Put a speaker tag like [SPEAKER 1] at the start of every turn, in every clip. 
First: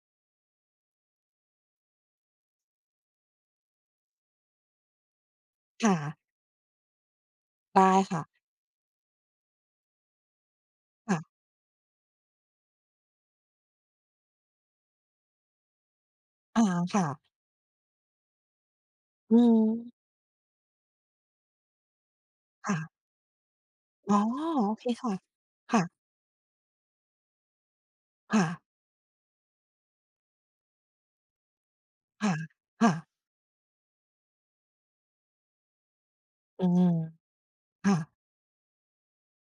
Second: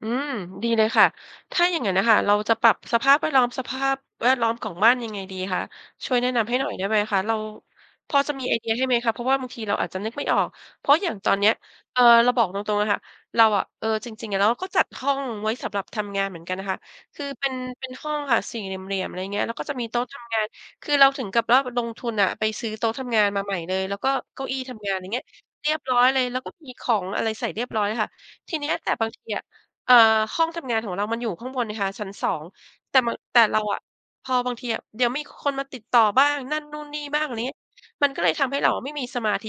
[SPEAKER 1] อืม ดีเลยค่ะ ถ้าอย่างนั้นอะค่ะ เราจะปรับสภาพแวดล้อม สภาพแวดล้อมของบ้านยังไงดีคะ?
[SPEAKER 2] ค่
[SPEAKER 1] ช่ว
[SPEAKER 2] ะ
[SPEAKER 1] ยแนะนำให้หน่อยได้ไหมคะ? เรา
[SPEAKER 2] ได้
[SPEAKER 1] พ
[SPEAKER 2] ค
[SPEAKER 1] อ
[SPEAKER 2] ่ะ
[SPEAKER 1] จะมีไอเดียให้ไหมคะ? เพราะว่าบางทีเราอาจจะนึกไม่ออก เพราะอย่
[SPEAKER 2] ค
[SPEAKER 1] าง
[SPEAKER 2] ่ะ
[SPEAKER 1] ตอนเนี้ย เอ่อ เราบอกตรง ๆ อะค่ะ เราอะ เออ จริง ๆ เราก็จัดห้องไว้สำหรับทำงานเหมือนกัน
[SPEAKER 2] อ
[SPEAKER 1] น
[SPEAKER 2] า
[SPEAKER 1] ะคะ
[SPEAKER 2] ค่
[SPEAKER 1] ค
[SPEAKER 2] ะ
[SPEAKER 1] ือเป็น เป็นห้องค่ะ สี่เหลี่ยม ๆ อะไรอย่าง
[SPEAKER 2] อ
[SPEAKER 1] เ
[SPEAKER 2] ื
[SPEAKER 1] งี้ย แล้วก็จะมี
[SPEAKER 2] ม
[SPEAKER 1] โต๊ะทำงาน คือเราถึงกับว่าลงทุนอะไปซื
[SPEAKER 2] ค
[SPEAKER 1] ้อ
[SPEAKER 2] ่
[SPEAKER 1] โต๊
[SPEAKER 2] ะ
[SPEAKER 1] ะทำงานมาใหม่เลย แล้วก็
[SPEAKER 2] อ๋อ
[SPEAKER 1] เก้าอี้
[SPEAKER 2] โอ
[SPEAKER 1] ท
[SPEAKER 2] เค
[SPEAKER 1] ำงาน อย
[SPEAKER 2] ค
[SPEAKER 1] ่า
[SPEAKER 2] ่
[SPEAKER 1] ง
[SPEAKER 2] ะ
[SPEAKER 1] เงี้ย เรี
[SPEAKER 2] ค
[SPEAKER 1] ย
[SPEAKER 2] ่
[SPEAKER 1] บ
[SPEAKER 2] ะ
[SPEAKER 1] ร้อยเลย แล้วก็มีของอะไรใส่เรียบร้อยค่ะ
[SPEAKER 2] ค่
[SPEAKER 1] ที
[SPEAKER 2] ะ
[SPEAKER 1] เนี้ย แต่บางทีอะ เอ่อ ห้องทำงานของเรามันอยู่ข้างบนนะคะชั้น 2
[SPEAKER 2] ค่
[SPEAKER 1] แ
[SPEAKER 2] ะ
[SPEAKER 1] ต่
[SPEAKER 2] ๆ
[SPEAKER 1] มัน แต่เราอะ พอบางทีอะ เดี๋ยวมีคนมาติดต่อบ้าง นั่
[SPEAKER 2] อ
[SPEAKER 1] น
[SPEAKER 2] ื
[SPEAKER 1] นู่
[SPEAKER 2] ม
[SPEAKER 1] นนี่บ้าง อะไรอย่างเนี้ย
[SPEAKER 2] ค่
[SPEAKER 1] มั
[SPEAKER 2] ะ
[SPEAKER 1] นก็เลยทำให้เราอะไม่มีสมาธิ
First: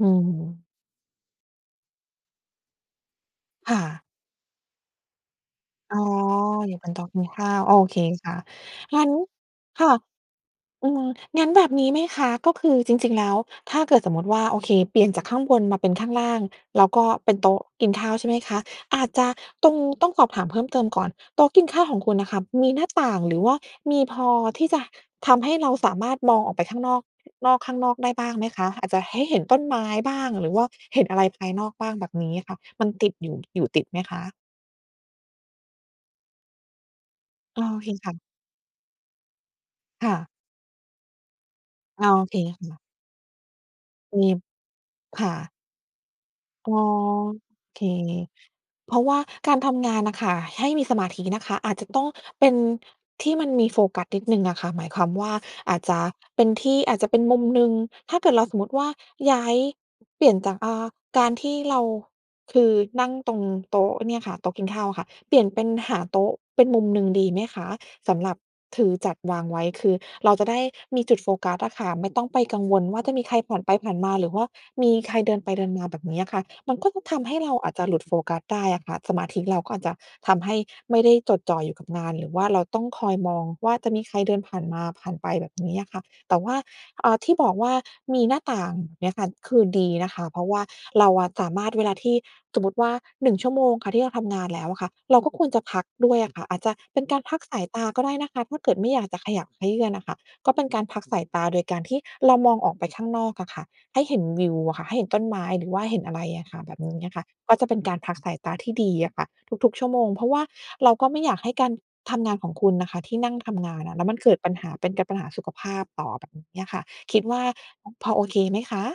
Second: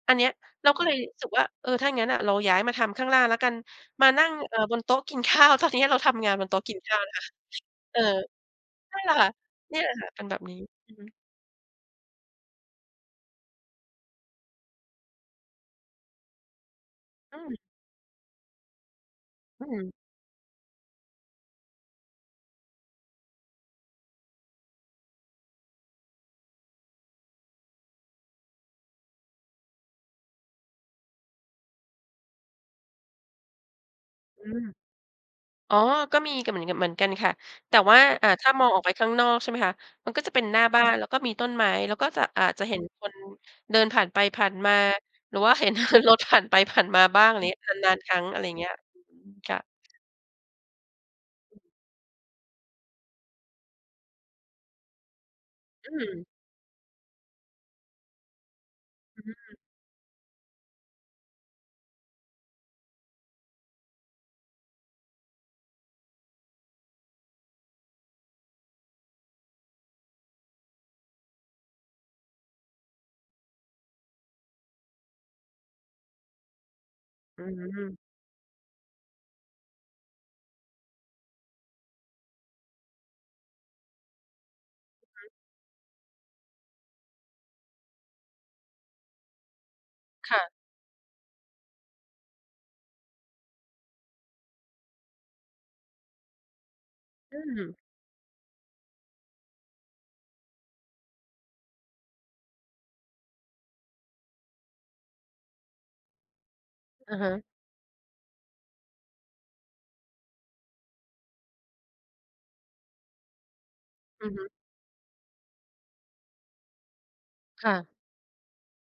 [SPEAKER 2] อื
[SPEAKER 1] อันเนี้ย
[SPEAKER 2] ม
[SPEAKER 1] เราก็เลยรู้สึกว่า เออ ถ้าอย่างงั้นอะเราย้ายมาทำข้างล่างแล้วกัน
[SPEAKER 2] ค่ะ
[SPEAKER 1] มานั่ง เอ่อ บนโต๊ะกิน ข้าว ตอนเนี้ยเ
[SPEAKER 2] อ
[SPEAKER 1] ร
[SPEAKER 2] ๋
[SPEAKER 1] า
[SPEAKER 2] อ
[SPEAKER 1] ทำงานบนโต๊ะก
[SPEAKER 2] อย
[SPEAKER 1] ิ
[SPEAKER 2] ่า
[SPEAKER 1] น
[SPEAKER 2] งเป
[SPEAKER 1] ข
[SPEAKER 2] ็น
[SPEAKER 1] ้
[SPEAKER 2] โ
[SPEAKER 1] า
[SPEAKER 2] ต
[SPEAKER 1] ว
[SPEAKER 2] ๊ะ
[SPEAKER 1] นะ
[SPEAKER 2] ก
[SPEAKER 1] ค
[SPEAKER 2] ิ
[SPEAKER 1] ะ
[SPEAKER 2] นข้าว โอเค
[SPEAKER 1] เออ
[SPEAKER 2] ค่ะ
[SPEAKER 1] นั
[SPEAKER 2] ง
[SPEAKER 1] ่
[SPEAKER 2] ั
[SPEAKER 1] น
[SPEAKER 2] ้
[SPEAKER 1] แหล
[SPEAKER 2] น
[SPEAKER 1] ะค่ะ เนี่ย
[SPEAKER 2] ค่
[SPEAKER 1] อ
[SPEAKER 2] ะ
[SPEAKER 1] ะค่ะเป็นแบบนี้
[SPEAKER 2] อื
[SPEAKER 1] อื
[SPEAKER 2] ม
[SPEAKER 1] ม
[SPEAKER 2] งั้นแบบนี้ไหมคะ ก็คือจริง ๆ แล้วถ้าเกิดสมมุติว่าโอเคเปลี่ยนจากข้างบนมาเป็นข้างล่าง แล้วก็เป
[SPEAKER 1] อ
[SPEAKER 2] ็
[SPEAKER 1] ื
[SPEAKER 2] นโต๊
[SPEAKER 1] ม
[SPEAKER 2] ะกินข้าวใช่ไหมคะ? อาจจะ
[SPEAKER 1] อ
[SPEAKER 2] ต
[SPEAKER 1] ื
[SPEAKER 2] รงน
[SPEAKER 1] ม
[SPEAKER 2] ี้ต้องสอบถามเพิ่มเติมก่อน โต๊ะกินข้าวของคุณน่ะค่ะ มีหน้าต่าง หรือว่ามีพอที่จะทำให้เราสามารถมองออกไปข้างนอก นอกข้างนอกได้บ้างไหมคะ? อาจจะให้เห็นต้นไม้บ้าง หรือว่าเห็นอะไรภายนอกบ้างแบบนี้ค่ะ มันติดอยู่ อยู่ติดไหมคะ?
[SPEAKER 1] อืม อ๋อ ก็มีกัน เหมือนกัน เหมือนกันค่ะ
[SPEAKER 2] โอ
[SPEAKER 1] แต่
[SPEAKER 2] เค
[SPEAKER 1] ว่า
[SPEAKER 2] ค่ะ
[SPEAKER 1] อา ถ้ามองออกไปข้างนอกใช่ไหมคะ
[SPEAKER 2] ค
[SPEAKER 1] มั
[SPEAKER 2] ่
[SPEAKER 1] นก็
[SPEAKER 2] ะ
[SPEAKER 1] จะเป็นหน้าบ้าน แล้วก็มีต้นไม้ แล้ว
[SPEAKER 2] โอ
[SPEAKER 1] ก็จะ
[SPEAKER 2] เค
[SPEAKER 1] อาจ
[SPEAKER 2] ค
[SPEAKER 1] จะเ
[SPEAKER 2] ่
[SPEAKER 1] ห็
[SPEAKER 2] ะ
[SPEAKER 1] นคนเดินผ่านไป
[SPEAKER 2] มี
[SPEAKER 1] ผ่านมา
[SPEAKER 2] ค่
[SPEAKER 1] หรือ
[SPEAKER 2] ะ
[SPEAKER 1] ว่าเห็น รถผ่านไป
[SPEAKER 2] อ๋
[SPEAKER 1] ผ
[SPEAKER 2] อ
[SPEAKER 1] ่านมาบ้าง อะไรยังเงี้ย
[SPEAKER 2] โอเค
[SPEAKER 1] นาน ๆ ครั้ง อะไรอย่างเงี้ย
[SPEAKER 2] เพราะว่าก
[SPEAKER 1] ค
[SPEAKER 2] า
[SPEAKER 1] ่ะ
[SPEAKER 2] รทำงานน่ะค่ะ ให้มีสมาธินะคะ
[SPEAKER 1] อ
[SPEAKER 2] อาจจะต้องเป็นที่มันมีโฟกัสนิดหนึ่งอะค่ะ หมายความว่า อาจ
[SPEAKER 1] อื
[SPEAKER 2] จะ
[SPEAKER 1] ม
[SPEAKER 2] เป็นที่ อาจจะเป็นมุมหนึ่ง ถ้าเกิดเราสมมุติว่า
[SPEAKER 1] อื
[SPEAKER 2] ย้า
[SPEAKER 1] ม
[SPEAKER 2] ยเปลี่ยนจาก อา การที่เรา คือนั่งตรงโต๊ะเนี่ยค่ะ โต๊ะกินข้าวอะค่ะ เปลี่ยนเป็นหาโต๊ะเป็นมุมหนึ่งดีไหมคะ? สำหรับคือจัดวางไว้ คือเราจะได้ มีจุดโฟกัสอะค่ะ ไม่ต้องไปกังวลว่าจะมีใครผ่านไปผ่านมา หรือว่ามีใครเดินไปเดินมาแบบนี้อะค่ะ มันก็จะทำให้
[SPEAKER 1] อื
[SPEAKER 2] เราอาจจะหล
[SPEAKER 1] ม
[SPEAKER 2] ุดโฟกัสได้อะค่ะ สมาธิเราก็อาจจะทำให้ไม่ได้จดจ่ออยู่กับงาน หรือว่าเราต้องคอยมองว่าจะมีใครเดินผ่านมาผ่าน
[SPEAKER 1] อ
[SPEAKER 2] ไ
[SPEAKER 1] ื
[SPEAKER 2] ป
[SPEAKER 1] ม
[SPEAKER 2] แบบนี้อะค่ะ แต่ว่า อา ที่บอกว่ามีหน้าต่างเนี่ยค่ะ คือดีนะคะ
[SPEAKER 1] ค
[SPEAKER 2] เพ
[SPEAKER 1] ่
[SPEAKER 2] รา
[SPEAKER 1] ะ
[SPEAKER 2] ะว่าเราอะสามารถเวลาที่ สมมุติว่า 1 ชั่วโมงค่ะ ที่ทำงานแล้วอะค่ะ เราก็ควรจะพักด้วยอะค่ะ อาจจะเป็นการพ
[SPEAKER 1] อ
[SPEAKER 2] ั
[SPEAKER 1] ื
[SPEAKER 2] กสาย
[SPEAKER 1] ม
[SPEAKER 2] ตาก็ได้นะคะ ถ้าเกิดไม่อยากจะขยับเขยื้อนอะค่ะ ก็เป็นการพักสายตาโดยการที่เรามองออกไปข้างนอกอะค่ะ ให้เห็นวิวอะค่ะ ให้เห็นต้นไม้ หรือว่าเห็นอะไรอะค่ะ แบบนี้อ
[SPEAKER 1] อ
[SPEAKER 2] ะ
[SPEAKER 1] ะ
[SPEAKER 2] ค่
[SPEAKER 1] ฮ
[SPEAKER 2] ะ
[SPEAKER 1] ะ
[SPEAKER 2] ก็จะเป็นการพักสายตาที่ดีอะค่ะ ทุก ๆ ชั่วโมง เพราะว่าเราก็ไม่อยากให้การทำงานของคุณน่ะค่ะที่นั่งทำงานอะ แล้วมัน
[SPEAKER 1] อื
[SPEAKER 2] เก
[SPEAKER 1] อ
[SPEAKER 2] ิ
[SPEAKER 1] ฮ
[SPEAKER 2] ด
[SPEAKER 1] ึ
[SPEAKER 2] ปัญหา เป็นกับปัญหาสุขภาพต่อแบบนี้อะค่ะ คิดว่า
[SPEAKER 1] ค่ะ
[SPEAKER 2] พอโอเคไหมคะ?